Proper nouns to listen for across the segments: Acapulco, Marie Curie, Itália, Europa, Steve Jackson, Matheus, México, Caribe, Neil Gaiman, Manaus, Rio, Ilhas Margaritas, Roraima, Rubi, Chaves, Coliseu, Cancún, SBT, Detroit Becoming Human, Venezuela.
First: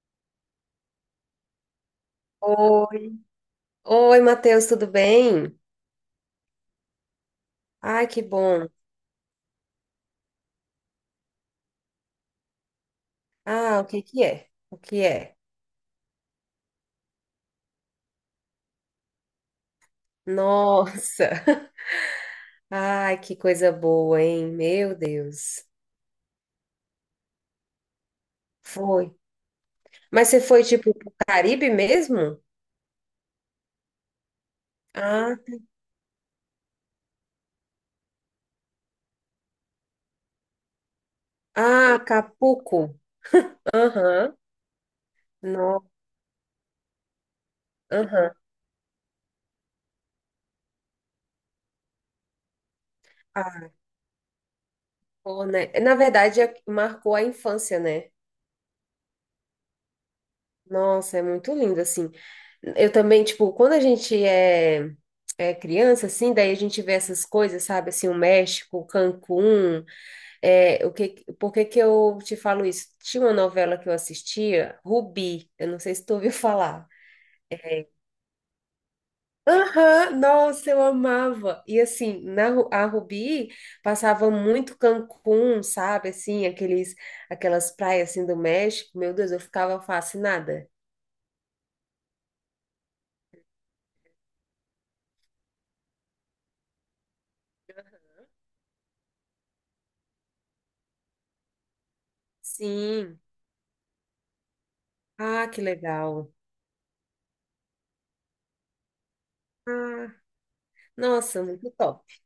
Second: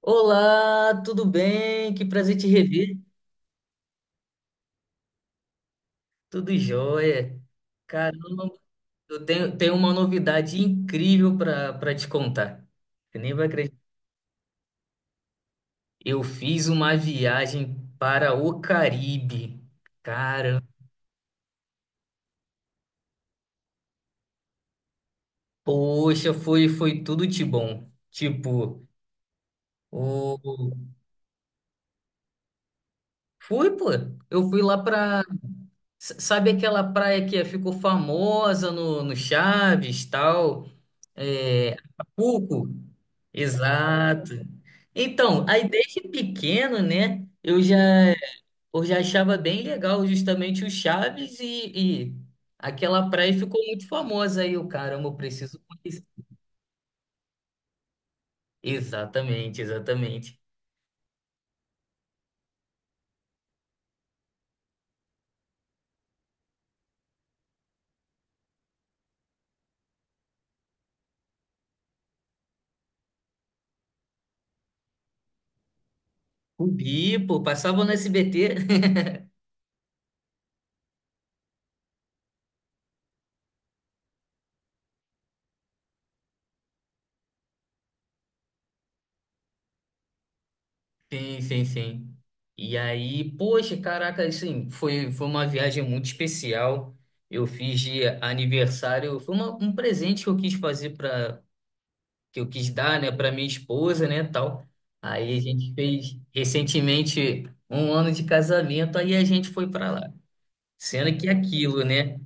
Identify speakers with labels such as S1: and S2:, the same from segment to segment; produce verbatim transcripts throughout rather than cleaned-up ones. S1: Olá, tudo bem? Que prazer te rever.
S2: Oi. Oi, Matheus, tudo bem?
S1: Tudo jóia.
S2: Ai, que
S1: Caramba,
S2: bom.
S1: eu tenho, tenho uma novidade incrível para para te contar. Você nem vai
S2: Ah,
S1: acreditar.
S2: o que que é? O que é?
S1: Eu fiz uma viagem para o Caribe. Cara,
S2: Nossa! Ai, que coisa boa, hein? Meu Deus.
S1: poxa, foi foi tudo de bom. Tipo,
S2: Foi. Mas você foi,
S1: o
S2: tipo, pro Caribe mesmo?
S1: fui, pô. Eu fui lá para
S2: Ah,
S1: sabe aquela praia que é, ficou famosa no no Chaves, tal? É,
S2: ah,
S1: Acapulco?
S2: Acapulco.
S1: Exato.
S2: Aham.
S1: Então, aí
S2: No,
S1: desde pequeno, né, eu já,
S2: aham.
S1: eu já achava bem legal justamente o Chaves e, e aquela praia ficou
S2: Ah,
S1: muito famosa aí, o caramba, eu
S2: bom,
S1: preciso
S2: né? Na
S1: conhecer.
S2: verdade, é- marcou a infância, né?
S1: Exatamente, exatamente.
S2: Nossa, é muito lindo, assim. Eu também, tipo, quando a gente é, é criança, assim, daí a gente vê essas coisas, sabe? Assim, o México, Cancún, é, o que, por que que eu te falo isso? Tinha uma novela que eu assistia, Rubi, eu não sei se tu ouviu falar.
S1: Cubi, pô, passava no S B T.
S2: Aham, nossa, eu amava. E assim, na Ru- a Rubi passava muito Cancún, sabe? Assim, aqueles, aquelas praias assim do México. Meu Deus, eu ficava fascinada.
S1: Sim, sim, sim. E aí, poxa, caraca, assim, foi, foi uma viagem muito especial. Eu fiz de aniversário, foi uma- um presente que eu quis fazer para que eu quis dar, né,
S2: Sim.
S1: para minha esposa, né, tal. Aí a
S2: Ah, que
S1: gente fez
S2: legal.
S1: recentemente um ano de casamento, aí a gente foi para
S2: Ah,
S1: lá. Sendo que
S2: nossa, muito
S1: aquilo,
S2: top.
S1: né?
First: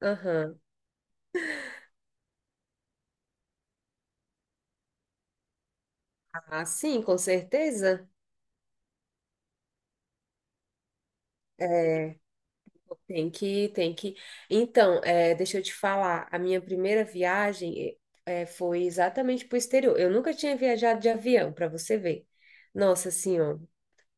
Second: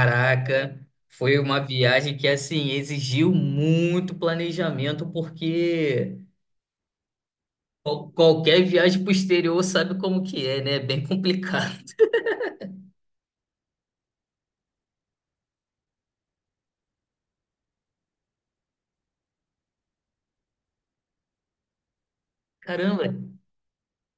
S2: Aham.
S1: foi uma viagem que assim exigiu muito planejamento porque
S2: Ah, sim, com certeza.
S1: qual- qualquer viagem pro exterior sabe como que é, né? É bem complicado.
S2: É, tem que, tem que. Então, é, deixa eu te falar, a minha primeira viagem é, é, foi exatamente para o exterior. Eu nunca tinha viajado de avião, para você ver.
S1: Caramba,
S2: Nossa senhora.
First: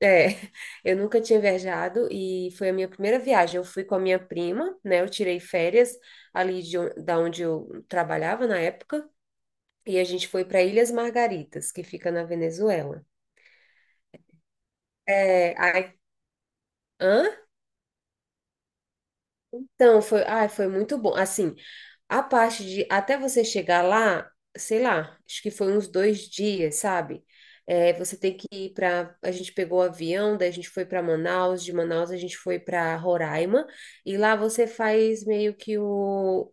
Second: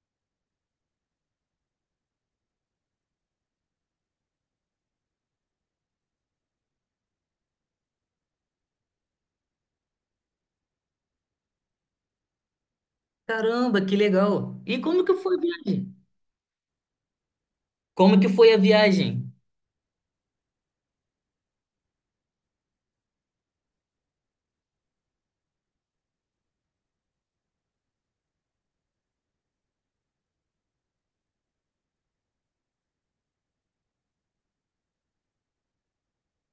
S2: É, eu nunca tinha viajado e foi a minha primeira viagem. Eu fui com a minha prima, né? Eu tirei férias ali de, on- da onde eu trabalhava na época e a gente foi para Ilhas Margaritas, que fica na Venezuela.
S1: caramba, que legal. E como que foi a
S2: É,
S1: viagem?
S2: hã?
S1: Como que foi a viagem?
S2: Então, foi, ai, foi muito bom. Assim, a parte de até você chegar lá, sei lá, acho que foi uns dois dias, sabe? É, você tem que ir para. A gente pegou o avião, daí a gente foi para Manaus, de Manaus a gente foi para Roraima, e lá você faz meio que o,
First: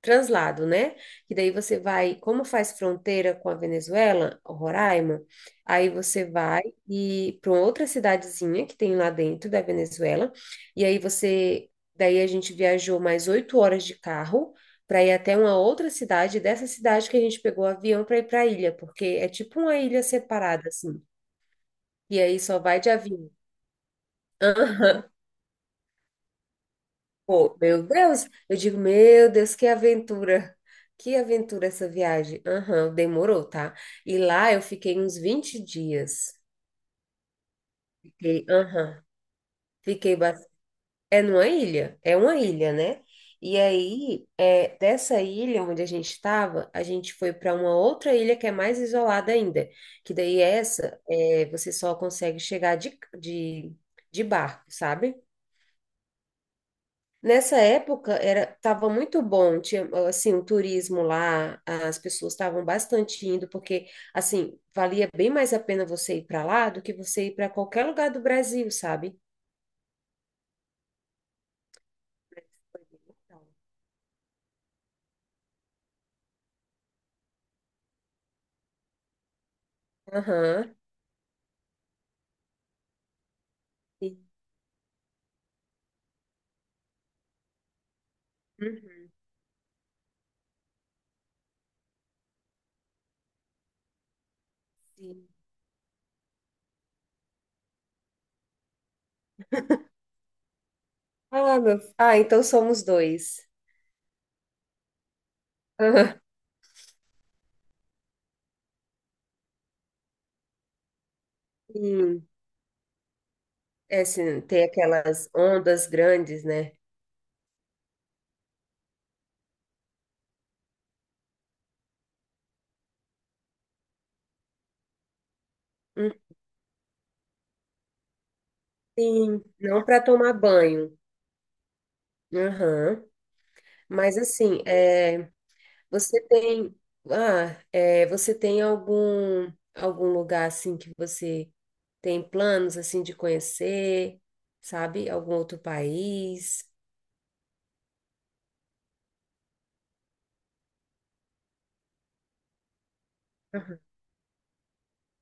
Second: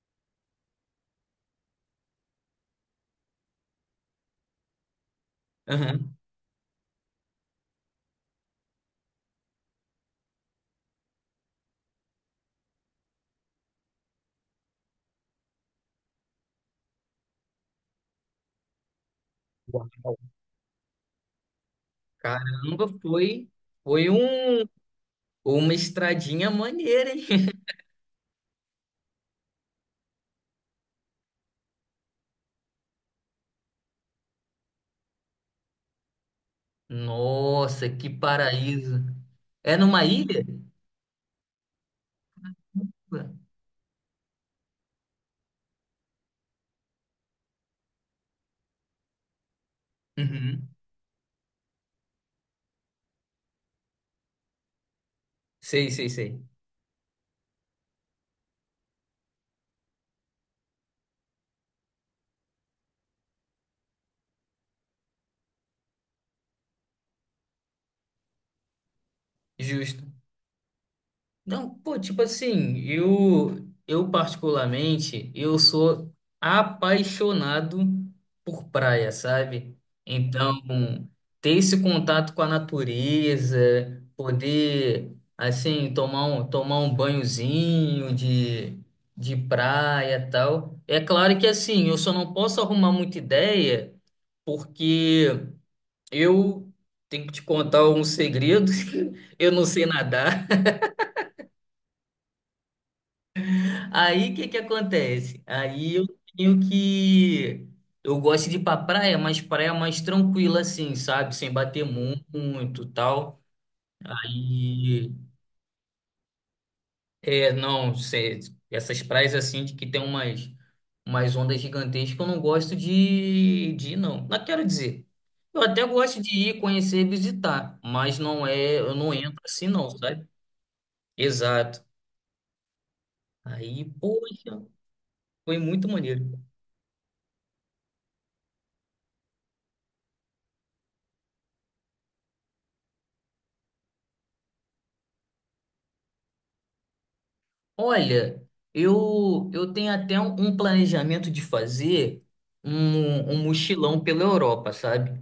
S2: translado, né? E daí você vai, como faz fronteira com a Venezuela, Roraima, aí
S1: Aham.
S2: você vai e para outra cidadezinha que tem lá dentro da Venezuela, e aí você, daí a gente viajou mais oito horas de carro para ir até uma outra cidade, dessa cidade que a gente pegou o avião para ir para a ilha, porque é tipo uma ilha separada assim. E aí só vai
S1: Caramba,
S2: de avião.
S1: foi, foi um, uma estradinha maneira, hein?
S2: Pô, meu Deus, eu digo, meu Deus, que aventura, que aventura essa viagem. Aham, demorou, tá? E lá eu fiquei uns vinte dias.
S1: Nossa, que
S2: Fiquei,
S1: paraíso.
S2: aham,
S1: É numa
S2: fiquei
S1: ilha?
S2: bastante. É numa ilha? É uma ilha, né? E aí, é, dessa ilha onde a gente estava, a gente foi para uma outra ilha que é mais isolada ainda, que daí
S1: Uhum.
S2: essa, é, você só consegue chegar de, de, de barco, sabe?
S1: Sei, sei, sei.
S2: Nessa época era estava muito bom, tinha assim o turismo lá, as pessoas estavam bastante indo porque assim valia bem mais a pena você ir para lá do que você ir para qualquer lugar do Brasil, sabe?
S1: Justo. Não, pô, tipo assim, eu, eu particularmente, eu sou apaixonado por praia, sabe? Então,
S2: Aham.
S1: ter esse contato com a natureza,
S2: Sim.
S1: poder, assim, tomar um, tomar um banhozinho de,
S2: Uhum.
S1: de praia e tal. É claro que, assim, eu só não posso arrumar muita ideia, porque
S2: Sim.
S1: eu tenho que te contar um segredo, eu não sei nadar.
S2: Ah, meu... ah, então somos dois.
S1: Aí o que que acontece? Aí eu
S2: Aham.
S1: tenho que. Eu gosto de ir pra praia, mas praia mais tranquila, assim, sabe? Sem bater mu-
S2: Sim.
S1: muito tal.
S2: É, sim, tem
S1: Aí.
S2: aquelas ondas grandes, né?
S1: É, não, cê- essas praias assim de que tem umas, umas ondas gigantescas, eu não gosto de, de ir, não. Não quero dizer. Eu até
S2: Hum,
S1: gosto de ir, conhecer, visitar, mas não é. Eu não
S2: sim,
S1: entro assim,
S2: não
S1: não,
S2: para
S1: sabe?
S2: tomar banho.
S1: Exato.
S2: Aham.
S1: Aí,
S2: Mas assim,
S1: poxa,
S2: é,
S1: foi muito
S2: Você
S1: maneiro.
S2: tem, ah, é, você tem algum algum lugar assim que você tem planos assim de conhecer, sabe? Algum outro país?
S1: Olha, eu eu tenho até um, um planejamento de fazer um, um
S2: Aham.
S1: mochilão pela Europa, sabe?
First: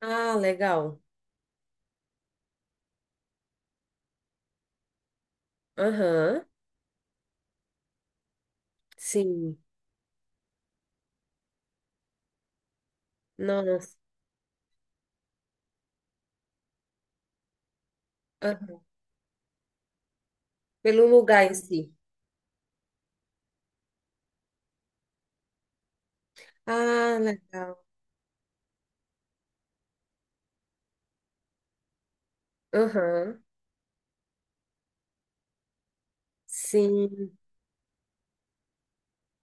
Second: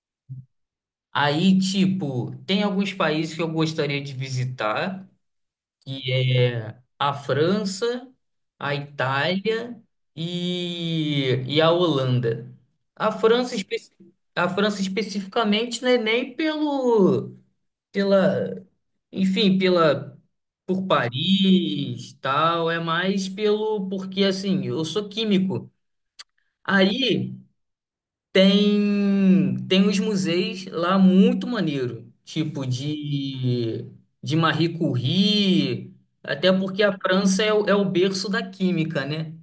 S2: Ah, legal.
S1: Aí, tipo, tem alguns países que eu gostaria de visitar, que
S2: Aham.
S1: é a França, a
S2: Sim.
S1: Itália e, e a Holanda. A França, espe-
S2: Nossa.
S1: a França especificamente, né, nem pelo pela,
S2: Aham.
S1: enfim, pela por
S2: Pelo lugar em si.
S1: Paris, tal, é mais pelo porque assim, eu sou químico.
S2: Ah,
S1: Aí
S2: legal.
S1: tem tem os museus lá muito maneiro, tipo
S2: Aham.
S1: de de Marie Curie, até porque a
S2: Sim.
S1: França é, o- é o berço da química, né?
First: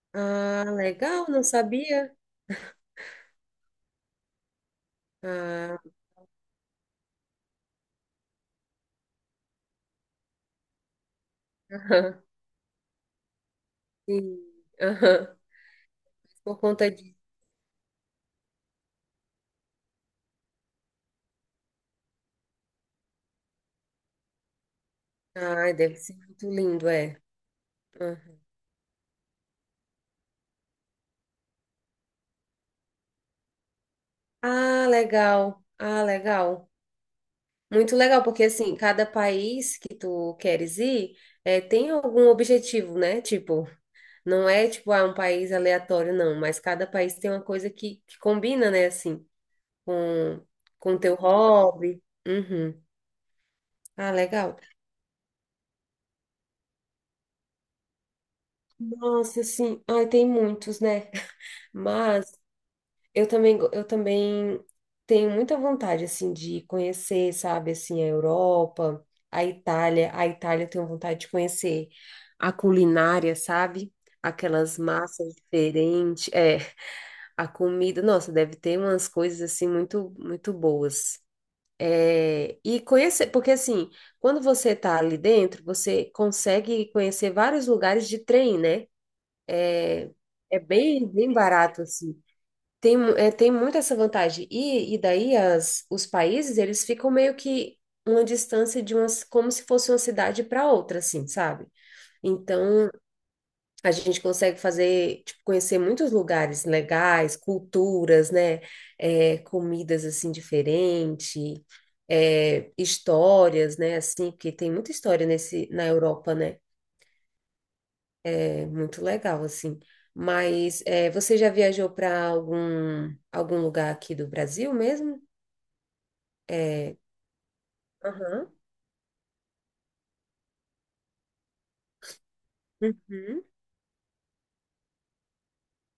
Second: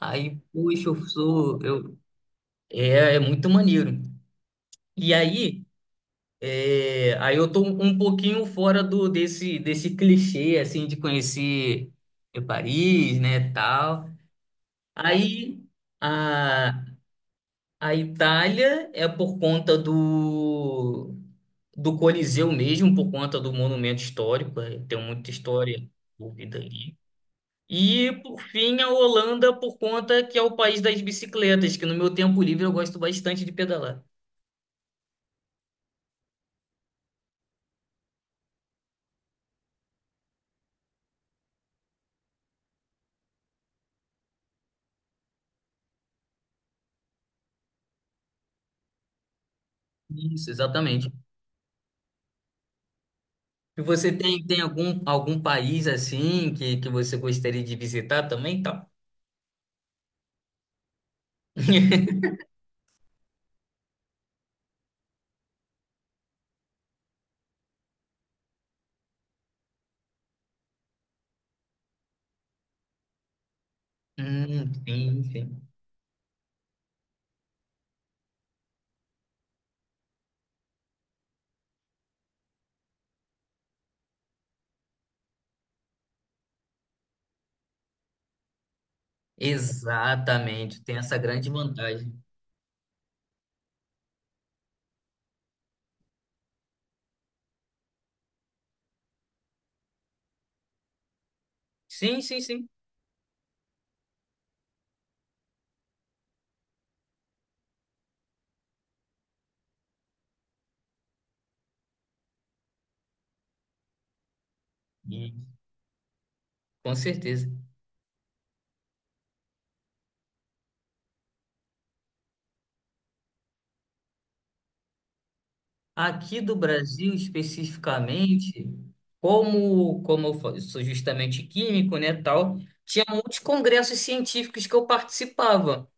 S1: Aí,
S2: Ah,
S1: poxa, eu
S2: legal. Não
S1: sou, eu,
S2: sabia.
S1: é, é muito maneiro. E aí
S2: Ah,
S1: É, aí eu tô um um pouquinho fora do desse desse clichê assim de conhecer
S2: aham.
S1: é, Paris, né, tal.
S2: Sim. Aham.
S1: Aí
S2: Por
S1: a
S2: conta de.
S1: a Itália é por conta do do Coliseu mesmo, por conta do monumento histórico, é, tem muita
S2: Ah,
S1: história
S2: deve ser muito
S1: envolvida
S2: lindo,
S1: ali.
S2: é.
S1: E por fim a Holanda por conta que é o país das bicicletas, que no meu tempo livre eu gosto bastante de pedalar.
S2: Ah, legal. Ah, legal. Muito legal, porque assim, cada país que tu queres ir, eh, tem algum objetivo, né? Tipo, não é tipo, ah, um país aleatório, não, mas cada país tem uma coisa que, que combina, né, assim, com
S1: Isso,
S2: com
S1: exatamente.
S2: teu hobby. Uhum.
S1: E você
S2: Ah,
S1: tem,
S2: legal.
S1: tem algum, algum país assim que, que você gostaria de visitar também, tal?
S2: Nossa, sim. Ai, tem muitos, né? Mas Eu também, go- eu também tenho muita vontade, assim, de conhecer, sabe, assim, a Europa, a Itália. A Itália eu tenho vontade de conhecer a culinária, sabe?
S1: Hum,
S2: Aquelas
S1: sim,
S2: massas
S1: sim.
S2: diferentes, é, a comida. Nossa, deve ter umas coisas, assim, muito, muito boas. É, e conhecer, porque, assim, quando você tá ali dentro, você consegue conhecer vários lugares de trem, né? É
S1: Exatamente, tem
S2: bem,
S1: essa
S2: bem
S1: grande
S2: barato,
S1: vantagem.
S2: assim. Tem, mu- é, tem muito essa vantagem. E, e daí as, os países, eles ficam meio que uma distância de umas, como se fosse uma cidade para outra, assim, sabe?
S1: Sim, sim, sim.
S2: Então, a gente consegue fazer, tipo, conhecer muitos lugares legais, culturas, né? É, comidas, assim, diferentes, é, histórias, né? Assim, porque tem muita história
S1: Sim,
S2: nesse, na Europa, né?
S1: com certeza.
S2: É muito legal, assim. Mas é, você já viajou para algum, algum lugar aqui do Brasil mesmo?
S1: Aqui do
S2: É,
S1: Brasil,
S2: aham.
S1: especificamente, como, como eu fa- sou justamente químico, né, tal, tinha muitos
S2: Uhum.
S1: congressos científicos que eu participava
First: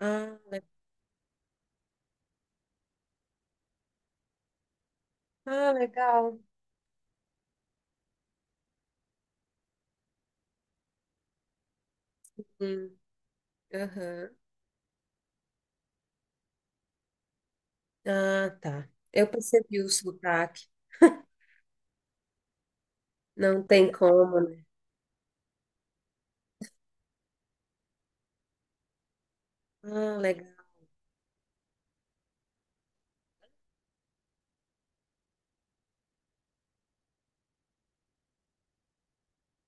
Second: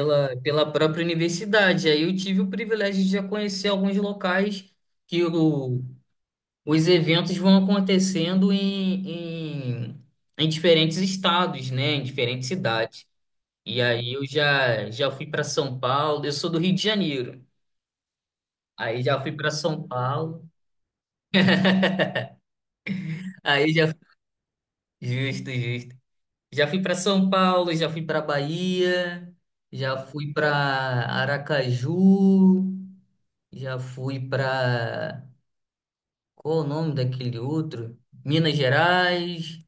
S2: ah, le-
S1: pela própria universidade. Aí eu tive o privilégio de já conhecer alguns locais que
S2: ah,
S1: eu,
S2: legal.
S1: os eventos vão acontecendo em, em, em diferentes estados, né? Em diferentes
S2: Hum,
S1: cidades. E aí eu
S2: Aham.
S1: já, já fui para São Paulo, eu sou do Rio de Janeiro.
S2: Ah, tá.
S1: Aí já
S2: Eu
S1: fui para
S2: percebi
S1: São
S2: o
S1: Paulo,
S2: sotaque. Não
S1: aí
S2: tem
S1: já
S2: como, né?
S1: justo, justo. Já fui para São Paulo, já fui para Bahia, já
S2: Ah,
S1: fui
S2: legal.
S1: para Aracaju, já fui para qual o nome daquele outro? Minas Gerais.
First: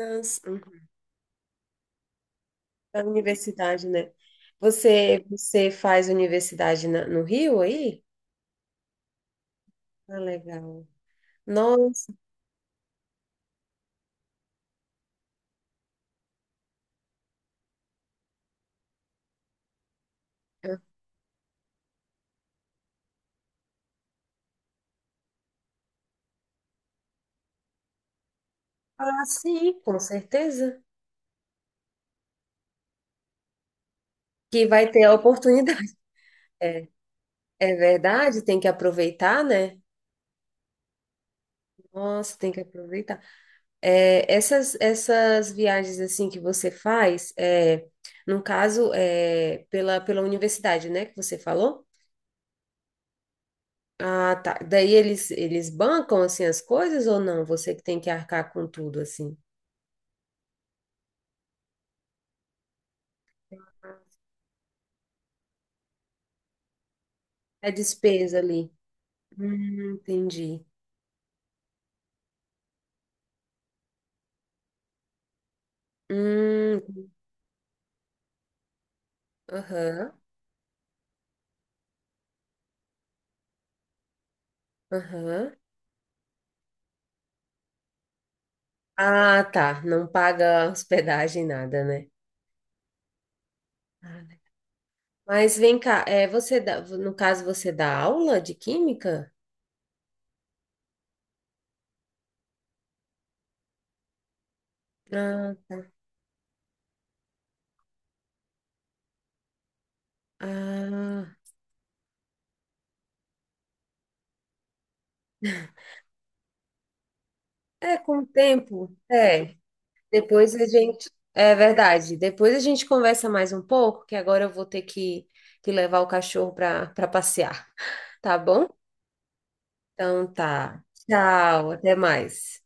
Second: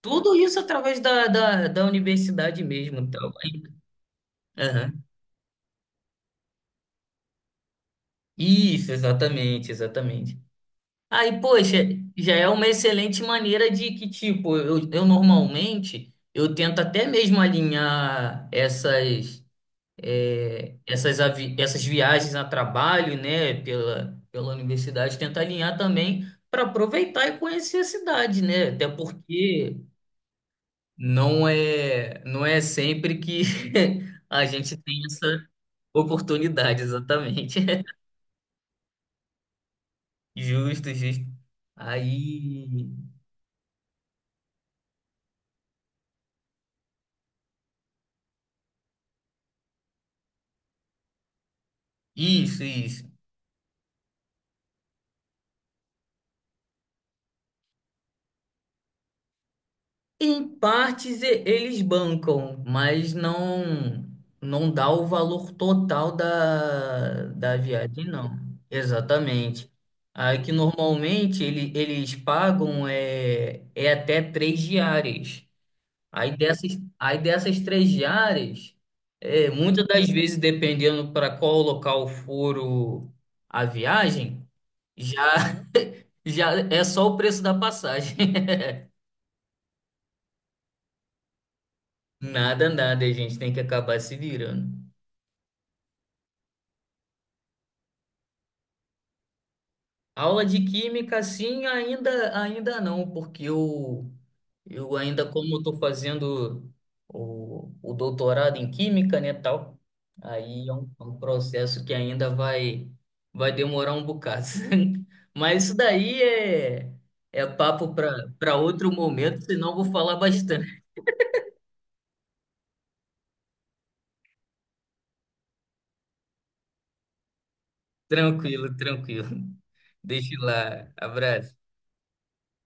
S1: Tudo isso
S2: uhum.
S1: através da, da, da universidade mesmo,
S2: Da
S1: então.
S2: universidade, né?
S1: Aham.
S2: Você, você faz universidade na- no Rio aí?
S1: Isso, exatamente,
S2: Ah,
S1: exatamente.
S2: legal.
S1: Aí, poxa,
S2: Nossa,
S1: já é uma excelente maneira de que, tipo, eu, eu normalmente, eu tento até mesmo alinhar essas, é, essas, avi- essas viagens a trabalho, né, pela, pela universidade, tento alinhar também para aproveitar e conhecer a cidade, né? Até
S2: ah, sim,
S1: porque
S2: com certeza.
S1: não é, não é sempre que a
S2: Que
S1: gente
S2: vai
S1: tem
S2: ter a
S1: essa
S2: oportunidade.
S1: oportunidade,
S2: É,
S1: exatamente.
S2: é verdade, tem que aproveitar, né?
S1: Justo, justo.
S2: Nossa, tem que
S1: Aí.
S2: aproveitar. É, essas, essas viagens assim que você faz, é, no caso, é, pela, pela universidade, né, que você falou?
S1: Isso, isso.
S2: Ah, tá. Daí eles, eles bancam assim as coisas ou não? Você que tem que arcar com tudo assim.
S1: Em partes e- eles bancam, mas não não dá o valor total da, da
S2: É
S1: viagem, não.
S2: despesa ali.
S1: Exatamente.
S2: Hum,
S1: Aí que
S2: entendi.
S1: normalmente ele, eles pagam é, é até três diárias. Aí dessas,
S2: Hum,
S1: aí dessas três diárias, é, muitas das
S2: aham,
S1: vezes, dependendo para qual local for o- a viagem,
S2: aham.
S1: já, já é só o preço da passagem.
S2: Ah, tá. Não paga hospedagem, nada, né?
S1: Nada, nada, a gente tem que acabar se
S2: Ah, né.
S1: virando.
S2: Mas vem cá, é, você dá, no caso, você dá aula de química?
S1: Aula de química, sim, ainda, ainda não, porque eu, eu ainda, como
S2: Ah,
S1: eu estou fazendo o, o doutorado em química, né, tal, aí é um, é um,
S2: ah.
S1: processo que ainda vai, vai demorar um bocado. Mas isso daí é, é papo
S2: É,
S1: para
S2: com o
S1: para outro
S2: tempo.
S1: momento,
S2: É,
S1: senão eu vou falar
S2: depois a
S1: bastante.
S2: gente. É verdade. Depois a gente conversa mais um pouco, que agora eu vou ter que, que levar o cachorro para para passear. Tá bom?
S1: Tranquilo, tranquilo.
S2: Então
S1: Deixa
S2: tá.
S1: lá. Abraço.
S2: Tchau, até mais.